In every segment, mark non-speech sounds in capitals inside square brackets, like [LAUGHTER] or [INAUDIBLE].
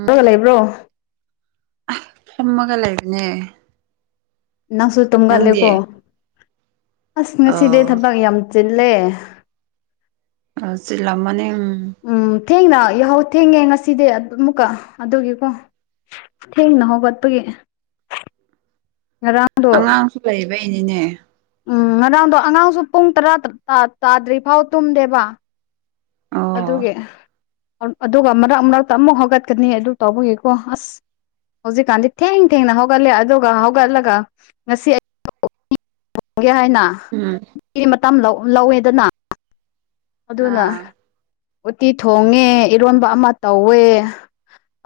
[UNINTELLIGIBLE] ꯂꯩꯕ꯭ꯔꯣ ꯑꯥ ꯐꯝꯃꯒ ꯂꯩꯕꯅꯦ ꯅꯪꯁꯨ ꯅꯪꯗꯤ ꯇꯨꯝꯒꯜꯂꯦꯀꯣ ꯑꯁ ꯉꯁꯤꯗꯤ ꯑꯣ ꯊꯕꯛ ꯌꯥꯝ ꯆꯤꯜꯂꯦ ꯑꯥ ꯆꯤꯜꯂꯝꯃꯅꯤ ꯎꯝ ꯎꯝ ꯊꯦꯡꯅ ꯌꯥꯍꯧ ꯊꯦꯡꯉꯦ ꯉꯁꯤꯗꯤ ꯑꯃꯨꯛꯀ ꯑꯗꯨꯒꯤꯀꯣ ꯊꯦꯡꯅ ꯍꯧꯒꯠꯄꯒꯤ ꯉꯔꯥꯡꯗꯣ ꯂꯩꯕꯩ ꯅꯤꯅꯦ ꯎꯝ ꯉꯔꯥꯡꯗꯣ ꯑꯉꯥꯡꯁꯨ ꯄꯨꯡ ꯇꯔꯥ ꯇꯠ ꯇꯥ ꯇꯥꯗ꯭ꯔꯤ ꯐꯥꯎ ꯇꯨꯝꯗꯦꯕ ꯑꯣ ꯑꯗꯨꯒꯤ ꯑꯗꯨꯒ ꯃꯔꯛ ꯃꯔꯛꯇ ꯑꯃꯨꯛ ꯍꯧꯒꯠꯀꯅꯤ ꯑꯗꯨ ꯇꯧꯕꯒꯤꯀꯣ ꯑꯁ ꯍꯧꯖꯤꯛꯀꯥꯟꯗꯤ ꯊꯦꯡ ꯊꯦꯡꯅ ꯍꯧꯒꯠꯂꯦ ꯑꯗꯨꯒ ꯍꯧꯒꯠꯂꯒ ꯉꯁꯤ ꯑꯩ [INAUDIBLE] [INAUDIBLE] ꯒꯦ ꯍꯥꯏꯅ ꯎꯝ [UNINTELLIGIBLE] ꯗꯤ ꯃꯇꯝ ꯂꯧ ꯂꯧꯋꯦꯗꯅ ꯑꯗꯨꯅ ꯑꯥ ꯎꯠꯇꯤ ꯊꯣꯡꯉꯦ ꯏꯔꯣꯟꯕ ꯑꯃ ꯇꯧꯋꯦ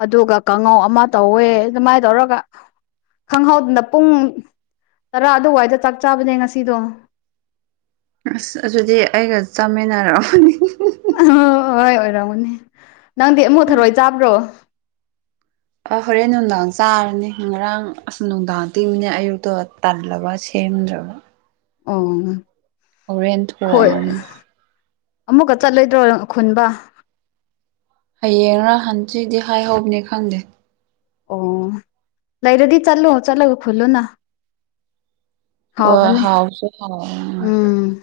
ꯑꯗꯨꯒ ꯀꯥꯡꯉꯧ ꯑꯃ ꯇꯧꯋꯦ ꯑꯗꯨꯃꯥꯏ ꯇꯧꯔꯒ ꯈꯪꯍꯧꯗꯅ ꯄꯨꯡ ꯇꯔꯥ ꯑꯗꯨꯋꯥꯏꯗ ꯆꯥꯛ ꯆꯥꯕꯅꯦ ꯉꯁꯤꯗꯣ ꯑꯁ ꯑꯗꯨꯗꯤ ꯑꯩꯒ ꯆꯥꯃꯤꯟꯅꯔꯝꯃꯅꯤ [UNINTELLIGIBLE] ꯑꯍ ꯍꯣꯏ ꯑꯣꯏꯔꯝꯒꯅꯤ ꯅꯪꯗꯤ ꯑꯃꯨꯛ ꯊꯔꯣꯏ ꯆꯥꯕ꯭ꯔꯣ ꯑꯥ ꯍꯣꯔꯦꯟ ꯅꯨꯡꯗꯥꯡ ꯆꯥꯔꯅꯤ ꯉꯔꯥꯡ ꯑꯁ ꯅꯨꯡꯗꯥꯡ ꯇꯤꯡ ꯃꯤꯅꯦ ꯑꯌꯨꯛꯇꯣ ꯇꯜꯂꯕ ꯁꯦꯝꯗ꯭ꯔꯕ ꯑꯣ ꯑꯉꯥꯡ ꯍꯣꯔꯦꯟ ꯈꯣꯏ ꯊꯣꯡꯉꯅꯤ ꯑꯃꯨꯛꯀ ꯆꯠꯂꯣꯏꯗ꯭ꯔꯣ ꯅꯪ ꯈꯨꯟꯕ ꯍꯌꯦꯡꯔ ꯍꯥꯟꯆꯤꯠꯗꯤ ꯍꯥꯏꯍꯧꯕꯅꯤ ꯈꯪꯗꯦ ꯑꯣ ꯂꯩꯔꯗꯤ ꯆꯠꯂꯣ ꯆꯠꯂꯒ ꯈꯨꯜꯂꯨꯅ ꯑꯣ ꯍꯥꯎꯕꯅꯦ ꯍꯥꯎꯁꯨ ꯍꯥꯎ ꯎꯝ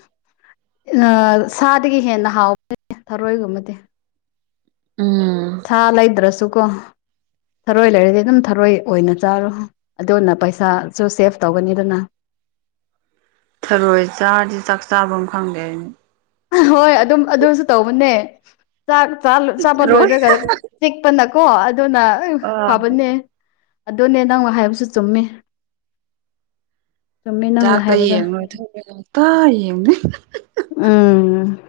ꯑ ꯁꯥꯗꯒꯤ ꯍꯦꯟꯅ ꯍꯥꯎ [INAUDIBLE] ꯊꯔꯣꯏꯒꯨꯝꯕꯗꯤ ꯎꯝ ꯁꯥ ꯂꯩꯗ꯭ꯔꯁꯨꯀꯣ ꯊꯔꯣꯏ ꯂꯩꯔꯗꯤ ꯑꯗꯨꯝ ꯊꯔꯣꯏ ꯑꯣꯏꯅ ꯆꯥꯔꯣ ꯑꯗꯨꯅ ꯄꯩꯁꯥ ꯁꯨ ꯁꯦꯞ ꯇꯧꯒꯅꯤꯗꯅ ꯊꯔꯣꯏ ꯆꯥꯔꯗꯤ ꯆꯥꯛ ꯆꯥꯕꯝ ꯈꯪꯗꯦ ꯑꯩꯗꯤ ꯍꯣꯏ ꯑꯗꯨꯝ ꯑꯗꯨꯁꯨ ꯇꯧꯕꯅꯦ ꯆꯥꯛ ꯆꯥꯜ ꯆꯥꯕ ꯊꯔꯣꯏ ꯂꯣꯏꯔꯒ ꯆꯤꯛꯄꯅꯀꯣ ꯑꯗꯨꯅ ꯎꯐ ꯑꯥ ꯐꯕꯅꯦ꯫ ꯑꯗꯨꯅꯦ ꯅꯪꯅ ꯍꯥꯏꯕꯁꯨ ꯆꯨꯝꯃꯦ ꯆꯨꯝꯃꯦ ꯅꯪꯅ ꯆꯥꯛꯇ ꯍꯥꯏꯕꯗꫭ [UNINTELLIGIBLE] ꯎꯝ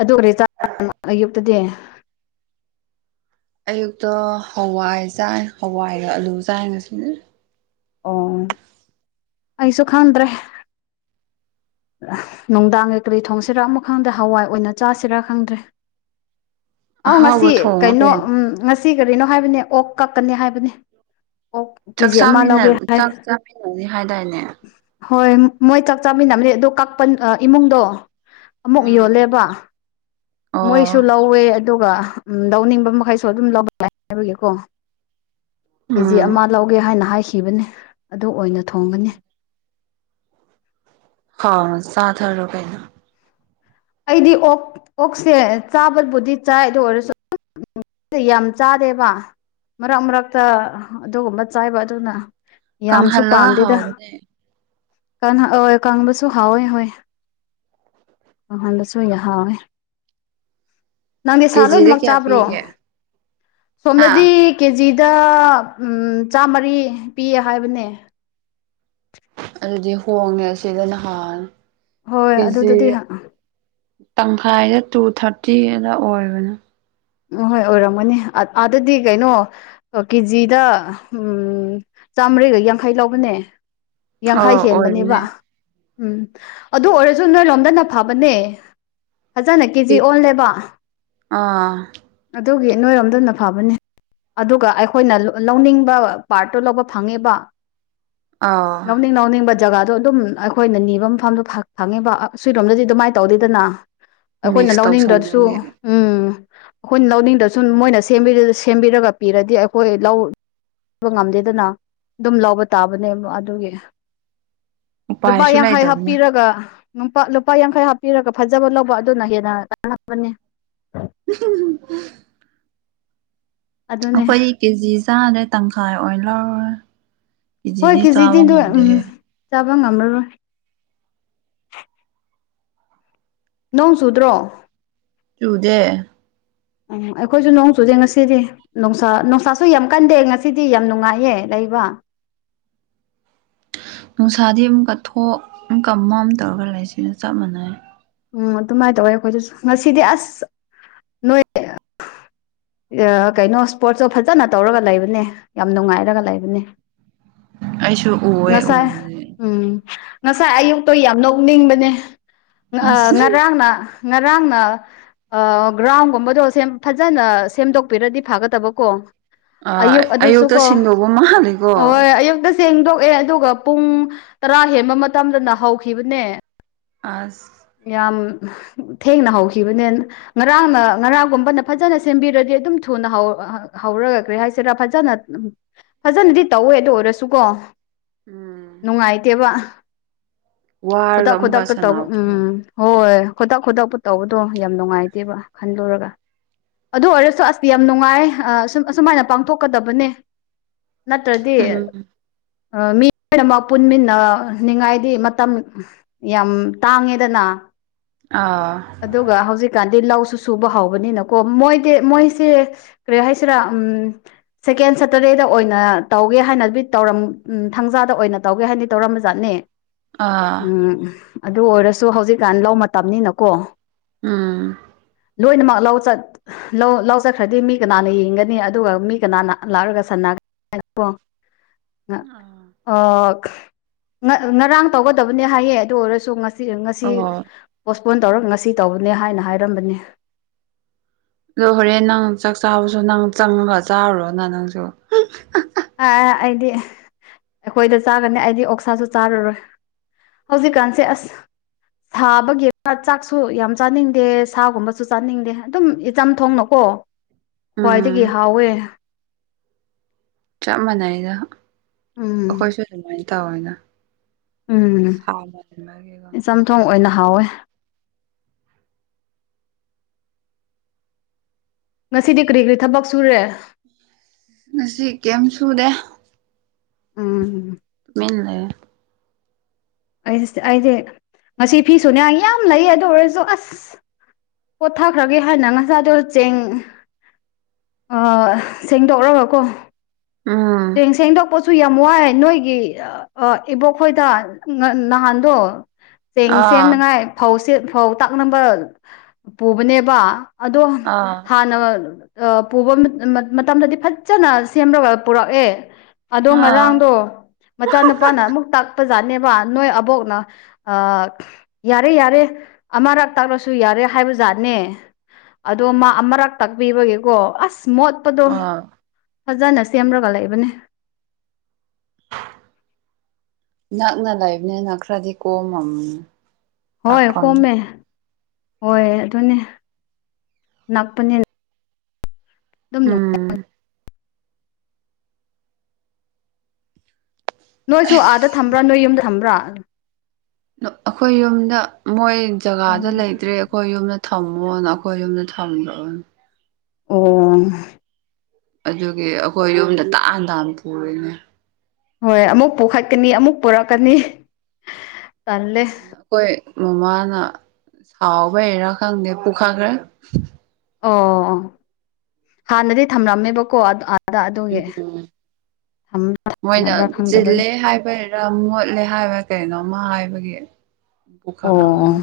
ꯑꯗꯨ ꯀꯔꯤ ꯆꯥ [INAUDIBLE] ꯑꯌꯨꯛꯇꯗꯤ꯫ ꯑꯌꯨꯛꯇꫭ ꯍꯋꯥꯏ ꯆꯥꯏ ꯍꯋꯥꯏꯒ ꯑꯂꯨ ꯆꯥꯏ ꯉꯁꯤꯗꯤ꯫ ꯑꯣ ꯑꯩꯁꯨ ꯈꯪꯗ꯭ꯔꯦ꯫ ꯑꯍ ꯅꯨꯡꯗꯥꯡꯒꯤ ꯀꯔꯤ ꯊꯣꯡꯁꯦꯔꯥ ꯑꯃꯨꯛ ꯈꯪꯗꯦ ꯍꯋꯥꯏ ꯑꯣꯏꯅ ꯆꯥꯁꯤꯔꯥ ꯈꯪꯗ꯭ꯔꯦ꯫ ꯑꯥꯎ ꯉꯁꯤ ꯑꯍꯥꯎꯕ ꯊꯣꯡꯉ ꯀꯩꯅꯣ ꯎꯃ ꯉꯁꯤ ꯀꯔꯤꯅꯣ ꯍꯥꯏꯕꯅꯦ ꯑꯣꯛ ꯀꯛꯀꯅꯤ ꯍꯥꯏꯕꯅꯦ꯫ ꯑꯣꯛ ꯆꯥꯛ ꯀꯦꯖꯤ ꯑꯃ ꯆꯥꯃꯤꯟꯅ ꯂꯧꯒꯦ ꯍꯥꯏ ꯆꯥꯛ ꯆꯥꯃꯤꯟꯅꯅꯤ ꯍꯥꯏꯗꯥꯏꯅꯦ꯫ ꯍꯣꯏ ꯃꯣꯏ ꯆꯥꯛ ꯆꯥꯃꯤꯟꯅꯕꯅꯦ ꯑꯗꯣ ꯀꯛꯄꯟ ꯑꯥ ꯏꯃꯨꯡꯗꯣ ꯑꯃꯨꯛ ꯎꯝ ꯌꯣꯜꯂꯦꯕ ꯃꯣꯏꯁꯨ ꯑꯣ ꯂꯧꯋꯦ ꯑ ꯑꯗꯨꯒ ꯎꯝ ꯂꯧꯅꯤꯡꯕ ꯃꯈꯩꯁꯨ ꯑꯗꯨꯝ ꯂꯧꯕ ꯌꯥꯏ ꯍꯥꯏꯕꯒꯤꯀꯣ ꯀꯦꯖꯤ ꯎꯝ ꯑꯃ ꯂꯧꯒꯦ ꯍꯥꯏꯅ ꯍꯥꯏꯈꯤꯕꯅꯦ ꯑꯗꯨ ꯑꯣꯏꯅ ꯊꯣꯡꯒꯅꯤ ꯍꯥꯎꯅ ꯆꯥꯊꯔꯣ ꯀꯩꯅꯣ ꯑꯩꯗꯤ ꯑꯣꯛ ꯑꯣꯛꯁꯦ ꯆꯥꯕꯕꯨꯗꯤ ꯆꯥꯏ ꯑꯗꯨ ꯑꯣꯏꯔꯁꯨ ꯌꯥꯝ ꯆꯥꯗꯦꯕ ꯃꯔꯛ ꯃꯔꯛꯇ ꯑꯗꯨꯒꯨꯝꯕ ꯆꯥꯏꯕ ꯑꯗꯨꯅ ꯌꯥꯝꯁꯨ ꯀꯪꯍꯜꯂꯒ ꯄꯥꯝꯗꯦꯗ ꯍꯥꯎꯕꯅꯦ [UNINTELLIGIBLE] ꯀꯪꯂꯁꯨ ꯍꯥꯎꯋꯦ ꯍꯣꯏ ꯀꯪꯍꯟꯕꯁꯨ ꯌ ꯍꯥꯎꯋꯦ ꯅꯪꯗꯤ ꯁꯥ ꯀꯦꯖꯤꯗ ꯂꯣꯏꯅꯃꯛ ꯀꯌꯥ ꯆꯥꯕ꯭ꯔꯣ ꯄꯤꯒꯦ ꯁꯣꯝꯗꯗꯤ ꯍꯥ ꯀꯦꯖꯤꯗ ꯆꯥꯝꯃꯔꯤ ꯄꯤꯌꯦ ꯍꯥꯏꯕꯅꯦ ꯑꯗꯨꯗꯤ ꯍꯣꯡꯉꯦ ꯑꯁꯤꯗ ꯅꯍꯥꯟ ꯍꯣꯏ ꯀꯦꯖꯤ ꯑꯗꯨꯗꯗꯤ ꯇꯪꯈꯥꯏꯗ ꯇꯨ ꯊꯥꯔꯇꯤꯔ ꯑꯣꯏꯕꯅꯦ ꯑꯍꯣꯏ ꯑꯣꯏꯔꯝꯒꯅꯤ ꯑ ꯑꯥꯗꯗꯤ ꯀꯩꯅꯣ ꯑꯣ ꯀꯦꯖꯤꯗ ꯎꯝ ꯆꯥꯝꯃꯔꯤꯒ ꯌꯥꯡꯈꯩ ꯂꯧꯕꯅꯦ ꯑ ꯌꯥꯡꯈꯩ ꯍꯦꯟꯕꯅꯦꯕ ꯑꯣꯏꯕꯅꯦ ꯎꯝ ꯑꯗꯨ ꯑꯣꯏꯔꯁꯨ ꯅꯣꯏ ꯂꫭꯝꯗꯅ ꯐꯕꯅꯦ ꯐꯖꯅ ꯀꯦꯖꯤ ꯑꯣꯜꯂꯦꯕ ꯑꯥ ꯑꯗꯨꯒꯤ ꯅꯣꯏꯔꯣꯝꯗꯅ ꯐꯕꯅꯦ ꯑꯗꯨꯒ ꯑꯩꯈꯣꯏꯅ ꯂ ꯂꯧꯅꯤꯡꯕ ꯄꯥꯔꯠꯇꯣ ꯂꯧꯕ ꯐꯪꯉꯦꯕ ꯑꯥ ꯂꯧꯅꯤꯡ ꯂꯧꯅꯤꯡꯕ ꯖꯒꯥꯗꯣ ꯑꯗꯨꯝ ꯑꯩꯈꯣꯏꯅ ꯅꯤꯕ ꯃꯐꯝꯗꯣ ꯐꯪꯉꯤꯕ ꯁꯤꯔꯣꯝꯗꯗꯤ ꯑꯗꯨꯃꯥꯏꯅ ꯇꯧꯗꯦꯗꯅ ꯑꯈꯣꯏꯅ ꯃꯤꯛꯁ ꯂꯧꯅꯤꯡꯗ꯭ꯔꯁꯨ ꯇꯧꯁꯟꯕꯒꯤ ꯎꯝ ꯑꯩꯈꯣꯏꯅ ꯂꯧꯅꯤꯡꯗꯁꯨ ꯃꯣꯏꯅ ꯁꯦꯝꯕꯤ ꯁꯦꯝꯕꯤꯔꯒ ꯄꯤꯔꯗꯤ ꯑꯩꯈꯣꯏ ꯂꯧ ꯕ ꯉꯝꯗꯦꯗꯅ ꯑꯗꯨꯝ ꯂꯧꯕ ꯇꯥꯕꯅꯦꯕ ꯑꯗꯨꯒꯤ ꯂꯨꯄꯥ ꯎꯄꯥꯏꯁꯨ ꯌꯥꯡꯈꯩ ꯂꯩꯇꯕꯅ ꯍꯥꯞꯄꯤꯔꯒ ꯅꯨꯝꯄꯥ ꯂꯨꯄꯥ ꯌꯥꯡꯈꯩ ꯍꯥꯞꯄꯤꯔꯒ ꯐꯖꯕ ꯂꯧꯕ ꯑꯗꯨꯅ ꯍꯦꯟꯅ [INAUDIBLE] ꯑꯗꯨꯅꯦ ꯑꯩꯈꯣꯏꯗꯤ ꯀꯦꯖꯤ ꯆꯥꯗꯦ ꯇꯪꯈꯥꯏ ꯑꯣꯏꯅ ꯂꯧꯔꯦ ꯍꯣꯏ ꯀꯦꯖꯤꯗꯤ ꯆꯥꯕ ꯗꯣ ꯎꯝ ꯉꯝꯗꯦꯍꯦ ꯆꯥꯕ ꯉꯝꯔꯔꯣꯏ ꯅꯣꯡ ꯆꯨꯗ꯭ꯔꯣ ꯆꯨꯗꯦ ꯎꯝ ꯑꯩꯈꯣꯏꯁꯨ ꯅꯣꯡ ꯆꯨꯗꯦ ꯉꯁꯤꯗꯤ ꯅꯨꯡꯁꯥ ꯅꯨꯡꯁꯥꯁꯨ ꯌꯥꯝ ꯀꯟꯗꯦ ꯉꯁꯤꯗꯤ ꯌꯥꯝ ꯅꯨꯡꯉꯥꯏꯌꯦ ꯂꯩꯕꯥ ꯅꯨꯡꯁꯥꯗꯤ ꯑꯃꯨꯛꯀ ꯊꯣꯛ ꯑꯃꯨꯛꯀ ꯃꯝ ꯇꯧꯔꯒ ꯂꯩꯁꯤꯒ ꯆꯞ ꯃꯥꯟꯅꯩꯌꯦ ꯎꯝ ꯑꯗꯨꯃꯥꯏ ꯇꯧꯋꯦ ꯑꯩꯈꯣꯏꯗꯁꯨ ꯉꯥꯁꯤꯗꯤ ꯑꯁ ꯅꯣꯏ ꯑ ꯀꯩꯅꯣ ꯁꯄꯣꯔꯠꯁꯇꯣ ꯐꯖꯅ ꯇꯧꯔꯒ ꯂꯩꯕꯅꯦ ꯌꯥꯝ ꯅꯨꯡꯉꯥꯏꯔꯒ ꯂꯩꯕꯅꯦ ꯑꯩꯁꯨ ꯎꯋꯦ ꯉꯥꯁꯥꯏ ꯎꯕꯗꯤ ꯎꯝ ꯉꯁꯥꯏ ꯑꯌꯨꯛꯇꯣ ꯌꯥꯝ ꯅꯣꯛꯅꯤꯡꯕꯅꯦ ꯑ ꯑꯁ ꯉꯔꯥꯡꯅꯥ ꯉꯔꯥꯡꯅꯥ ꯑꯥ ꯒ꯭ꯔꯥꯎꯟꯒꯨꯝꯕꯗꯣ ꯁꯦꯝ ꯐꯖꯅ ꯁꯦꯝꯗꯣꯛꯄꯤꯔꯗꯤ ꯐꯥꯒꯗꯥꯕꯀꯣ ꯑꯥ ꯑꯌꯨꯛ ꯑꯗꯨꯁꯨꯨ ꯑꯌꯨꯛꯇ ꯀꯣ ꯁꯤꯟꯗꯧꯕ ꯃꯥꯜꯂꯦꯀꯣ ꯍꯣꯏ ꯑꯌꯨꯛꯗꯥ ꯁꯦꯡꯗꯣꯛꯑꯦ ꯑꯗꯨꯒ ꯄꯨꯡ ꯇꯔꯥ ꯍꯦꯟꯕ ꯃꯇꯝꯗꯅꯥ ꯍꯧꯈꯤꯕꯅꯦ ꯑꯥꯁ ꯌꯥꯝ ꯊꯦꯡꯅꯥ ꯍꯧꯈꯤꯕꯅꯦ ꯉꯔꯥꯡꯅ ꯉꯔꯥꯡꯒꯨꯝꯕꯅꯥ ꯐꯖꯅ ꯁꯦꯝꯕꯤꯔꯗꯤ ꯑꯗꯨꯝ ꯊꯨꯅ ꯍꯧ ꯍꯧꯔꯒꯥ ꯀꯔꯤ ꯍꯥꯏꯁꯤꯔꯥ ꯐꯖꯅ ꯐꯖꯅꯗꯤ ꯇꯧꯋꯦ ꯑꯗꯨ ꯑꯣꯏꯔꯁꯨꯀꯣ ꯎꯝ ꯅꯨꯡꯉꯥꯏꯇꯦꯕꯥ ꯋꯥꯔꯒ ꯈꯨꯗꯛ ꯑꯃꯨꯛꯀ ꯈꯨꯗꯛꯇꯥ ꯇꯧꯕ ꯁꯥꯟꯅꯕꯗꯣ ꯎꯝ ꯍꯣꯏ ꯈꯨꯗꯛ ꯈꯨꯣꯇꯛꯄꯨ ꯇꯧꯕꯗꯣ ꯌꯥꯝ ꯅꯨꯡꯉꯥꯏꯇꯦꯕ ꯈꯟꯂꯨꯔꯒꯥ ꯑꯗꯨ ꯑꯣꯏꯔꯁꯨ ꯑꯁ ꯌꯥꯝ ꯅꯨꯡꯉꯥꯏ ꯌꯦ ꯑꯁꯨꯝ ꯑꯁꯨꯃꯥꯏꯅ ꯄꯥꯡꯊꯣꯛꯀꯗꯕꯅꯦ ꯅꯠꯇ꯭ꯔꯗꯤ ꯎꯝ ꯃꯤ ꯂꯣꯏꯅꯃꯛ ꯄꯨꯟꯃꯤꯟꯅꯥꯅꯤꯡꯉꯥꯏꯗꯤ ꯃꯇꯝ ꯌꯥꯝ ꯇꯥꯡꯉꯦꯗꯅꯥ ꯑꯥ ꯑꯗꯨꯒ ꯍꯧꯖꯤꯛꯀꯥꯟꯗꯤ ꯂꯧꯁꯨ ꯁꯨꯕꯥ ꯍꯧꯕꯅꯤꯅꯀꯣ ꯃꯣꯏꯗꯤ ꯃꯣꯏꯁꯦ ꯀ꯭ꯔꯤ ꯍꯥꯏꯁꯤꯔꯥ ꯎꯝ ꯁꯦꯀꯦꯟ ꯁꯇꯔꯗꯦꯗꯥ ꯑꯣꯏꯅ ꯇꯧꯒꯦ ꯍꯥꯏꯅꯗꯤ ꯇꯧꯔꯝ ꯊꯥꯡꯖꯥꯗ ꯑꯣꯏꯅ ꯇꯧꯒꯦ ꯍꯥꯏꯅꯗꯤ ꯇꯧꯔꯝꯕ ꯖꯥꯠꯅꯤ ꯑꯥ ꯎꯝ ꯑꯗꯨ ꯑꯣꯏꯔꯁꯨ ꯍꯧꯖꯤꯛꯀꯥꯟ ꯂꯧ ꯃꯇꯝꯅꯤꯅꯥꯀꯣ ꯎꯝ ꯂꯣꯏꯅꯥꯃꯛ ꯂꯧ ꯆꯠ ꯂꯧ ꯂꯧꯆꯠꯈ꯭ꯔꯗꯤ ꯃꯤ ꯀꯅꯥꯅ ꯌꯦꯡꯒꯅꯤ ꯑꯗꯨꯒ ꯃꯤ ꯀꯅꯥꯅ ꯂꯥꯛꯔꯒ ꯁꯟꯅꯒꯅꯤ [INAUDIBLE] [INAUDIBLE] ꯑꯣ ꯉꯔꯥꯡ ꯇꯧꯒꯗꯕꯅꯦ ꯍꯥꯏꯌꯦ ꯑꯗꯨ ꯑꯣꯏꯔꯥꯁꯨ ꯉꯁꯤ ꯉꯁꯤ ꯑꯣ ꯑꯗꯣ ꯐꯣꯟ ꯇꯧꯔꯒ ꯉꯁꯤ ꯇꯧꯕꯅꯦ ꯍꯥꯏꯅꯥ ꯍꯥꯏꯔꯝꯕꯅꯦ ꯑꯗꯣ ꯍꯣꯔꯦꯟ ꯅꯪ ꯆꯥꯛ ꯆꯥꯕꯁꯨ ꯅꯪ ꯆꯪꯉꯒꯥ ꯆꯥꯔꯨꯔꯣꯅ ꯅꯪꯁꯨ ꯑ ꯑꯩꯗꯤ ꯑꯩꯈꯣꯏꯗꯥ ꯆꯥꯒꯅꯤ ꯑꯩꯗꯤ ꯑꯣꯛꯁꯥꯁꯨ ꯆꯥꯔꯔꯣꯏ ꯍꯧꯖꯤꯛꯀꯥꯟꯁꯦ ꯑꯥꯁ ꯊꯕꯒꯤ ꯆꯥꯛꯁꯨ ꯌꯥꯝ ꯆꯥꯅꯤꯡꯗꯦ ꯁꯥꯒꯨꯝꯕꯁꯨ ꯆꯥꯅꯤꯡꯗꯦ ꯑꯗꯨꯝ ꯏꯆꯝꯊꯣꯡꯅꯥ ꯀꯣ ꯈ꯭ꯋꯥꯏꯗꯥꯒꯤ ꯎꯝ ꯍꯥꯎꯋꯦ ꯆꯞ ꯃꯥꯟꯅꯩꯗꯥ ꯎꯝ ꯑꯩꯈꯣꯏꯁꯨ ꯑꯗꯨꯃꯥꯏꯅꯥ ꯇꯧꯋꯦꯅꯥ ꯎꯝ ꯆꯝꯊꯣꯡ ꯑꯣꯏꯅꯥ ꯍꯥꯎꯋꯦ ꯉꯁꯤꯗꯤ ꯀ꯭ꯔꯤ ꯀ꯭ꯔꯤ ꯊꯕꯛ ꯁꯨꯔꯦ ꯉꯁꯤ ꯀꯦꯝ ꯁꯨꯗꯦ ꯑꯝ [UNINTELLIGIBLE] ꯑꯩꯁ ꯑꯩꯗꯤ ꯉꯁꯤ ꯐꯤꯁꯨꯅꯦ ꯌꯥꯝ ꯂꯩ ꯑꯗꯨ ꯑꯣꯏꯔꯁꯨ ꯑꯁ ꯄꯣꯊꯥꯈ꯭ꯔꯒꯦ ꯍꯥꯏꯅꯥ ꯉꯁꯥꯏꯗꯣ ꯆꯦꯡ ꯑꯥ ꯁꯦꯡꯗꯣꯛꯔꯒꯀꯣ ꯎꯝ ꯁꯦꯡ ꯁꯦꯡ ꯁꯦꯡꯗꯣꯛꯄ ꯁꯨ ꯌꯥꯝ ꯋꯥꯏ ꯅꯣꯏꯒꯤ ꯑꯥ ꯏꯕꯣꯛ ꯈꯣꯏꯗ ꯅꯍꯥꯟꯗꯣ ꯆꯦꯡ ꯑꯥ ꯁꯦꯝꯅꯉꯥꯏ ꯐꯧ ꯁꯦꯝ ꯐꯧ ꯇꯛꯅꯕ ꯄꯨꯕꯅꯦꯕ ꯑꯗꯣ ꯑꯥ ꯍꯥꯟꯅ ꯑꯥ ꯄꯨꯕ ꯃꯥ ꯃꯇꯝꯗꯗꯤ ꯐꯖꯅ ꯁꯦꯝꯔꯒ ꯄꯨꯔꯛꯑꯦ ꯑꯗꯣ ꯑꯥ ꯉꯔꯥꯡꯗꯣ ꯃꯆꯥꯅꯨꯄꯥꯅ ꯑꯃꯨꯛ ꯇꯥꯛꯄꯖꯥꯠꯅꯦꯕ ꯅꯣꯏ ꯑꯕꯣꯛꯅ ꯑꯥ ꯌꯥꯔꯦ ꯌꯥꯔꯦ ꯑꯃꯔꯛ ꯇꯛꯂꯁꯨ ꯌꯥꯔꯦ ꯍꯥꯏꯕꯖꯥꯠꯅꯦ ꯑꯗꯣ ꯃꯥ ꯎꯝ ꯑꯃꯔꯛ ꯇꯥꯛꯄꯤꯕꯒꯤꯀꯣ ꯑꯁ ꯃꯣꯠꯄꯗꯣ ꯑꯥ ꯐꯖꯅ ꯁꯦꯝꯔꯒ ꯂꯩꯕꯅꯦ ꯅꯛꯅ ꯂꯩꯕꯅꯦꯅ ꯈꯔꯗꯤ ꯀꯣꯝꯃꯝ ꯍꯣꯏ ꯀꯣꯝꯃꯦ ꯍꯣꯏ ꯑꯗꯨꯅꯦ ꯅꯛꯄꯅꯦ ꯑꯗꯨꯝ ꯅꯨꯡ ꯎꯝ ꯅꯣꯏꯁꯨ ꯑꯥꯗ ꯊꯝꯕ꯭ꯔꯥ ꯅꯣꯏ ꯌꯨꯝꯗ ꯊꯝꯕ꯭ꯔꯥ ꯑꯩꯈꯣꯏ ꯌꯨꯝꯗ ꯃꯣꯏ ꯑꯣ ꯖꯒꯥꯗ ꯂꯩꯇ꯭ꯔꯦ ꯑꯩꯈꯣꯏ ꯌꯨꯝꯗ ꯊꯝꯃꯣꯅ ꯑꯩꯈꯣꯏ ꯌꯨꯝꯗ ꯊꯝꯒ꯭ꯔꯕꯅꯤ ꯑꯣ ꯑꯗꯨꯒꯤ ꯑꯩꯈꯣꯏ ꯌꯨꯝꯗ ꯇꯥꯥꯟ ꯇꯥꯅ ꯄꯨꯔꯤꯅꯦ ꯍꯣꯏ ꯑꯃꯨꯛ ꯄꯨꯈꯠꯀꯅꯤ ꯑꯃꯨꯛ ꯄꯨꯔꯛꯀꯅꯤ ꯇꯜꯂꯦ ꯑꯗꯨꯅ ꯑꯩꯈꯣꯏ ꯃꯃꯥꯅ ꯁꯥꯎꯕꯩꯔꯥ ꯈꯪꯗꯦ ꯄꯨꯈꯠꯈ꯭ꯔꯦ ꯑꯣ ꯍꯥꯟꯅꯗꯤ ꯊꯝꯂꯝꯃꯦꯕꯀꯣ ꯑꯥꯗ ꯑꯥ ꯎꯝ ꯃꯣꯏꯅ ꯊꯝꯗꯕ꯭ꯔꯥ ꯈꯪꯗꯕꯒꯤ ꯆꯤꯜꯂꯦ ꯍꯥꯏꯕꯩ ꯔꯥ‌ ꯃꯣꯠꯂꯦ ꯍꯥꯏꯕ꯭ꯔꯥ ꯀꯩꯅꯣꯝꯃ ꯍꯥꯏꯕꯒꯤ ꯑꯣ ꯄꯨꯈꯠꯈ꯭ꯔꯕꯅꯤ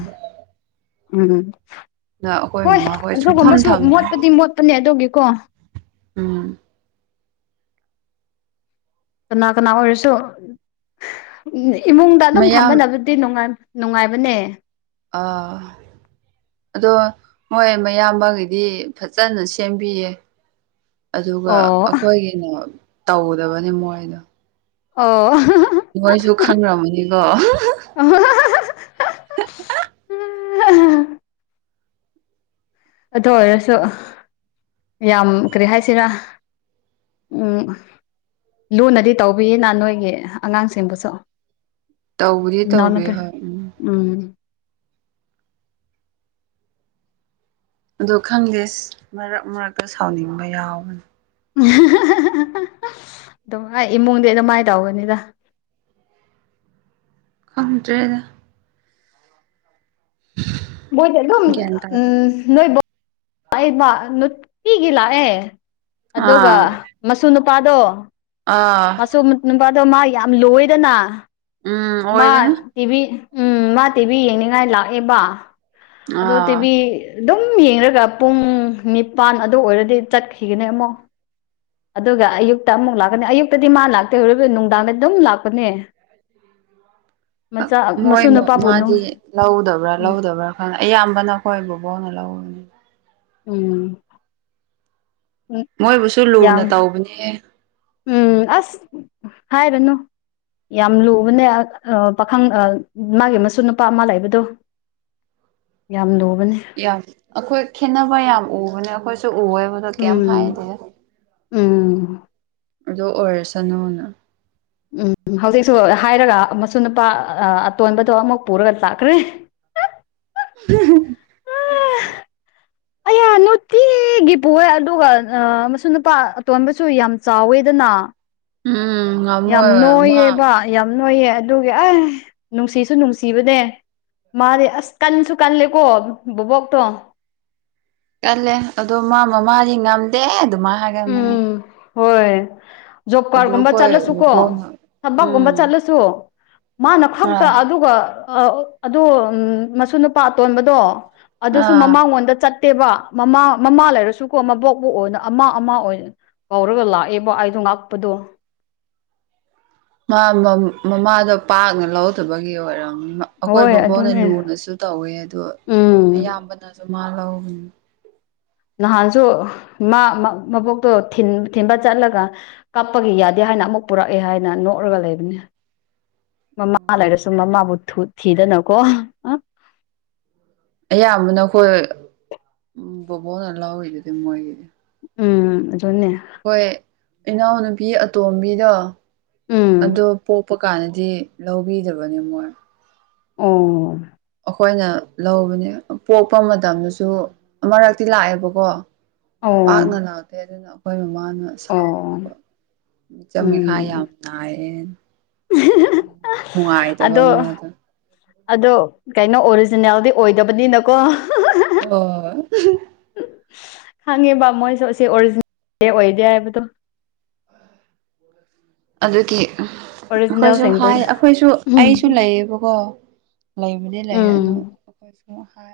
ꯎꯝ ꯑꯗ ꯑꯩꯈꯣꯏ ꯍꯣꯏ ꯃꯃꯥꯈꯣꯏ ꯁꯨꯡꯊꯝ ꯑꯗꯨꯒꯨꯝꯕꯁꯨ ꯊꯝꯗ꯭ꯔꯦ ꯃꯣꯠꯄꯗꯤ ꯃꯣꯠꯄꯅꯦ ꯑꯗꯨꯒꯤꯀꯣ ꯎꯝ ꯀꯅꯥ ꯀꯅꯥ ꯑꯣꯏꯔꯁꯨ ꯏꯃꯨꯡꯗ ꯑꯗꯨꯝ ꯃꯌꯥꯝ ꯊꯝꯕꯅꯕ ꯇꯤ ꯅꯣꯡꯉꯥꯟ ꯅꯨꯡꯉꯥꯏꯕꯅꯦ ꯑꯥ ꯑꯗꯣ ꯃꯣꯏ ꯃꯌꯥꯝꯕꯒꯤꯗꯤ ꯐꯖꯅ ꯁꯦꯝꯕꯤꯌꯦ ꯑꯗꯨꯒ ꯑꯣ ꯑꯩꯈꯣꯏꯒꯤꯅ ꯇꯧꯗꯕꯅꯤ ꯃꯣꯏꯅ ꯑꯣ [UNINTELLIGIBLE] ꯁꯨ ꯈꯪꯈ꯭ꯔꯃꯅꯤꯀꯣ ꯑꯗꯨ ꯑꯣꯏꯔꯁꯨ ꯌꯥꯝ ꯀꯔꯤ ꯍꯥꯏꯁꯤꯔꯥ ꯎꯝ ꯂꯨꯅꯗꯤ ꯇꯧꯕꯤꯌꯦꯅ ꯅꯣꯏꯒꯤ ꯑꯉꯥꯡꯁꯤꯡꯕꯨꯁꯨ ꯇꯧꯕꯨꯗꯤ ꯇꯧꯕꯥ ꯏꯅꯥꯎꯅꯨꯄꯤ ꯍꯣꯏ ꯎꯝ ꯎꯝ ꯑꯗꯣ ꯈꯪꯗꯦ ꯃꯔꯛ ꯃꯔꯛꯇ ꯁꯥꯎꯅꯤꯡꯕ ꯌꯥꯎꯕꯅꯦ ꯑꯗꯨꯝ ꯍꯥꯥꯏ ꯏꯃꯨꯡꯗꯤ ꯑꯗꯨꯃꯥꯏꯅ ꯇꯧꯕꯅꯤꯗ ꯈꯪꯗ꯭ꯔꯦꯗ ꯃꯣꯏꯗꯤ ꯑꯗꯨꯝ ꯒ꯭ꯌꯥꯟ ꯇꯥꯗꯦ ꯎꯝ ꯅꯣꯏꯕꯣꯛ‌ ꯂꯥꯛꯏꯕ ꯅꯨꯡꯇꯤꯒꯤ ꯂꯥꯛꯑꯦ ꯑꯗꯨꯒ ꯑꯥ ꯃꯁꯨ ꯅꯨꯄꯥꯗꯣ ꯑꯥ ꯃꯁꯨ ꯅꯨ ꯅꯨꯄꯥꯗꯣ ꯃꯥ ꯌꯥꯝ ꯂꯨꯌꯦꯗꯅ ꯎꯝ ꯃꯥ ꯑꯣꯏꯕꯅꯤ ꯇꯤꯚꯤ ꯎꯝ ꯃꯥ ꯇꯤꯚꯤ ꯌꯦꯡꯅꯤꯡꯉꯥꯏ ꯂꯥꯛꯑꯦꯕ ꯑꯗꯣ ꯑꯥ ꯇꯤꯚꯤ ꯑꯗꯨꯝ ꯌꯦꯡꯔꯒ ꯄꯨꯡ ꯅꯤꯄꯥꯟ ꯑꯗꯨ ꯑꯣꯏꯔꯗꯤ ꯆꯠꯈꯤꯒꯅꯦ ꯑꯃꯨꯛ ꯑꯗꯨꯒ ꯑꯌꯨꯛꯇ ꯑꯃꯨꯛ ꯂꯥꯛꯀꯅꯤ ꯑꯌꯨꯛꯇꯗꯤ ꯃꯥ ꯂꯥꯛꯇꯦ ꯑꯣꯏꯔꯤꯕ ꯅꯨꯡꯗꯥꯡꯗ ꯑꯗꯨꯝ ꯂꯥꯛꯄꯅꯦ ꯑ ꯃꯆꯥ ꯃꯣꯏ ꯃꯁꯨ ꯅꯨꯄꯥꯕꯨ ꯅꯨꯡ ꯃꯃꯥꯗꯤ ꯂꯧꯗꯕ꯭ꯔꯥ ꯂꯧꯗꯕ꯭ꯔꯥ ꯑ ꯑꯌꯥꯝꯕꯅ ꯑꯩꯈꯣꯏ ꯕꯣꯕꯣꯛꯅ ꯂꯧꯋꯦ ꯎꯝ ꯎꯝ ꯃꯣꯏꯕꯨꯁꯨ ꯂꯨꯅ ꯌꯥꯝ ꯇꯧꯕꯅꯤꯍꯦ ꯎꯝ ꯑꯁ ꯍꯥꯏꯔꯅꯨ ꯌꯥꯝ ꯂꯨꯕꯅꯦ ꯑ ꯑꯣ ꯄꯥꯈꯪ ꯑ ꯃꯥꯒꯤ ꯃꯁꯨꯅꯨꯄꯥ ꯑꯃ ꯂꯩꯕꯗꯣ ꯌꯥꯝ ꯂꯨꯕꯅꯦ ꯌꯥꯝ ꯑꯩꯈꯣꯏ ꯈꯦꯠꯅꯕ ꯌꯥꯝ ꯎꯕꯅꯦ ꯑꯩꯈꯣꯏꯁꯨ ꯎꯋꯦꯕ ꯎꯝ ꯎꯝ ꯑꯗꯨ ꯑꯣꯏꯔꯁꯅꯨꯅ ꯎꯝ ꯍꯧꯖꯤꯛꯁꯨ ꯍꯥꯏꯔꯒ ꯃꯁꯨꯅꯨꯄꯥ ꯑ ꯑꯇꯣꯟꯕꯗꯣ ꯑꯃꯨꯛ ꯄꯨꯔꯒ ꯂꯥꯛꯈ꯭ꯔꯦ [UNINTELLIGIBLE] ꯑꯌꯥ ꯅꯣꯠꯇꯤ ꯇꯤꯒꯤ ꯄꯨꯑꯦ ꯑꯗꯨꯒ ꯑ ꯃꯁꯨꯅꯨꯄꯥ ꯑꯇꯣꯟꯕꯁꯨ ꯌꯥꯝ ꯆꯥꯎꯋꯦꯗꯅꯥ ꯎꯝ ꯌꯥꯝ ꯉꯝꯃꯣꯏ ꯃꯥ ꯅꯣꯏꯌꯦꯕ ꯌꯥꯝ ꯅꯣꯏꯌꯦ ꯑꯗꯨꯒꯤ ꯑꯦ ꯅꯨꯡꯁꯤꯁꯨ ꯅꯨꯡꯁꯤꯕꯅꯦ ꯃꯥꯗꯤ ꯑꯁ ꯀꯟꯁꯨ ꯀꯜꯂꯦꯀꯣ ꯕꯣꯕꯣꯛꯇꯣ ꯀꯜꯂꯦ ꯑꯗꯣ ꯃꯥ ꯃꯃꯥꯗꯤ ꯉꯝꯗꯦ ꯑꯗꯨꯃꯥꯏ ꯍꯥꯏꯒꯟꯕꯅꯦ ꯎꯝ ꯍꯣꯏ ꯖꯣꯕ ꯑꯗꯨ ꯀꯥꯔꯗꯒꯨꯝꯕ ꯑꯩꯈꯣꯏ ꯆꯠꯂꯁꯨ ꯀꯣ ꯕꯣꯕꯣꯛꯅ ꯊꯕꯛꯀꯨꯝꯕ ꯎꯝ ꯆꯠꯂꯁꯨ ꯃꯥꯅ ꯑꯥ ꯈꯛꯇ ꯑꯗꯨꯒ ꯑ ꯑꯗꯨ ꯎꯝ ꯃꯁꯨꯅꯨꯞ ꯄꯥ ꯑꯇꯣꯟꯕꯗꯣ ꯑꯗꯨꯁꯨ ꯑꯥ ꯃꯃꯥꯡꯉꯣꯟꯗ ꯆꯠ ꯇꯦꯕ ꯃꯃꯥ ꯃꯃꯥ ꯂꯩꯔꯁꯨꯀꯣ ꯃꯕꯣꯛꯄꯨ ꯑꯣꯏꯅ ꯑꯝꯃꯥ ꯑꯝꯃꯥ ꯑꯣꯏꯅ ꯀꯧꯔꯒ ꯂꯥꯛꯑꯦꯕ ꯑꯩꯗꯣ ꯉꯥꯛꯄꯗꯣ ꯃꯥ ꯃꯝ ꯃꯃꯥꯗꯣ ꯄꯥꯛꯅ ꯂꯧꯔꯝꯇꯕꯒꯤ ꯑꯣꯏꯔꯝꯅꯤ ꯑꯩꯈꯣꯏ ꯍꯣꯏ ꯕꯣꯕꯣꯛꯅ ꯑꯗꯨꯅꯦ ꯂꯨꯅꯁꯨ ꯇꯧꯋꯦ ꯑꯗꯣ ꯎꯝ ꯑꯌꯥꯝꯕꯅꯁꯨ ꯃꯥ ꯂꯧꯕꯅꯤ ꯅꯍꯥꯟꯁꯨ ꯃꯥ ꯃ ꯃꯕꯣꯛꯇꯣ ꯊꯤꯟ ꯊꯤꯟꯕ ꯆꯠꯂꯒ ꯀꯞꯄꯒꯤ ꯌꯥꯗꯦ ꯍꯥꯏꯅ ꯑꯃꯨꯛ ꯄꯨꯔꯛꯑꯦ ꯍꯥꯏꯅ ꯅꯣꯛꯔꯒ ꯂꯩꯕꯅꯤ ꯃꯃꯥ ꯂꯩꯔꯁꯨ ꯃꯃꯥꯕꯨ ꯊꯨꯠ ꯊꯤꯗꯅꯀꯣ ꯑꯌꯥꯝꯕꯅ ꯑꯈꯣꯏ ꯎꯝ ꯕꯣꯕꯣꯛꯅ ꯂꯧꯔꯤꯗꯨꯗꯤ ꯃꯣꯏꯒꯤꯗꯤ ꯎꯝ ꯑꯗꯨꯅꯦ ꯍꯣꯏ ꯏꯅꯥꯎꯅꯨꯄꯤ ꯑꯇꯣꯝꯕꯤꯗꯣ ꯎꯝ ꯑꯗꯣ ꯄꯣꯛ ꯄ ꯀꯥꯟꯗꯗꯤ ꯂꯧꯕꯤꯗꯕꯅꯦ ꯃꯣꯏ ꯑꯣ ꯑꯈꯣꯏꯅ ꯂꯧꯕꯅꯦ ꯄꯣꯛꯄ ꯃꯇꯝꯗꯁꯨ ꯑꯃꯔꯛꯇꯤ ꯂꯥꯛꯑꯦꯕꯀꯣ ꯑꯣ ꯄꯥꯛꯅ ꯂꯥꯛꯇꯦ ꯑꯗꯨꯅ ꯑꯩꯈꯣꯏ ꯃꯃꯥꯅ ꯑꯣ ꯁꯥꯎꯕ ꯃꯤꯆꯝ ꯃꯤꯈꯥꯏ ꯎꯝ ꯌꯥꯝ ꯥꯅꯥꯏꯌꯦꯅ ꯑꯗꯨꯅ ꯅꯨꯡꯉꯥꯏꯇꯕ ꯑꯗꯣ ꯃꯥꯗꯣ ꯑꯗꯣ ꯀꯩꯅꯣ ꯑꯣꯔꯤꯖꯤꯅꯦꯜꯗꯤ ꯑꯣꯏꯗꯕꯅꯤꯅꯀꯣ ꯑꯣ ꯈꯪꯉꯦꯕ ꯃꯣꯏꯁꯨ ꯑꯁꯤ ꯑꯣꯔꯤꯖꯤꯅꯦꯜ ꯑꯣꯏꯗꯦ ꯍꯥꯏꯕꯗꯣ ꯑꯗꯨꯗꯤ ꯑꯩꯈꯣꯏꯁꯨ ꯑꯣꯔꯤꯖꯤꯅꯦꯜꯁꯤꯡꯕꯨ ꯍꯥꯏ ꯑꯩꯈꯣꯏꯁꯨ ꯎꯝ ꯑꯩꯁꯨ ꯂꯩꯌꯦꯕꯀꯣ ꯂꯩꯕꯗꯤ ꯂꯩ ꯑꯗꯨ ꯎꯝ ꯀꯣꯏꯁꯨ ꯍꯥꯏ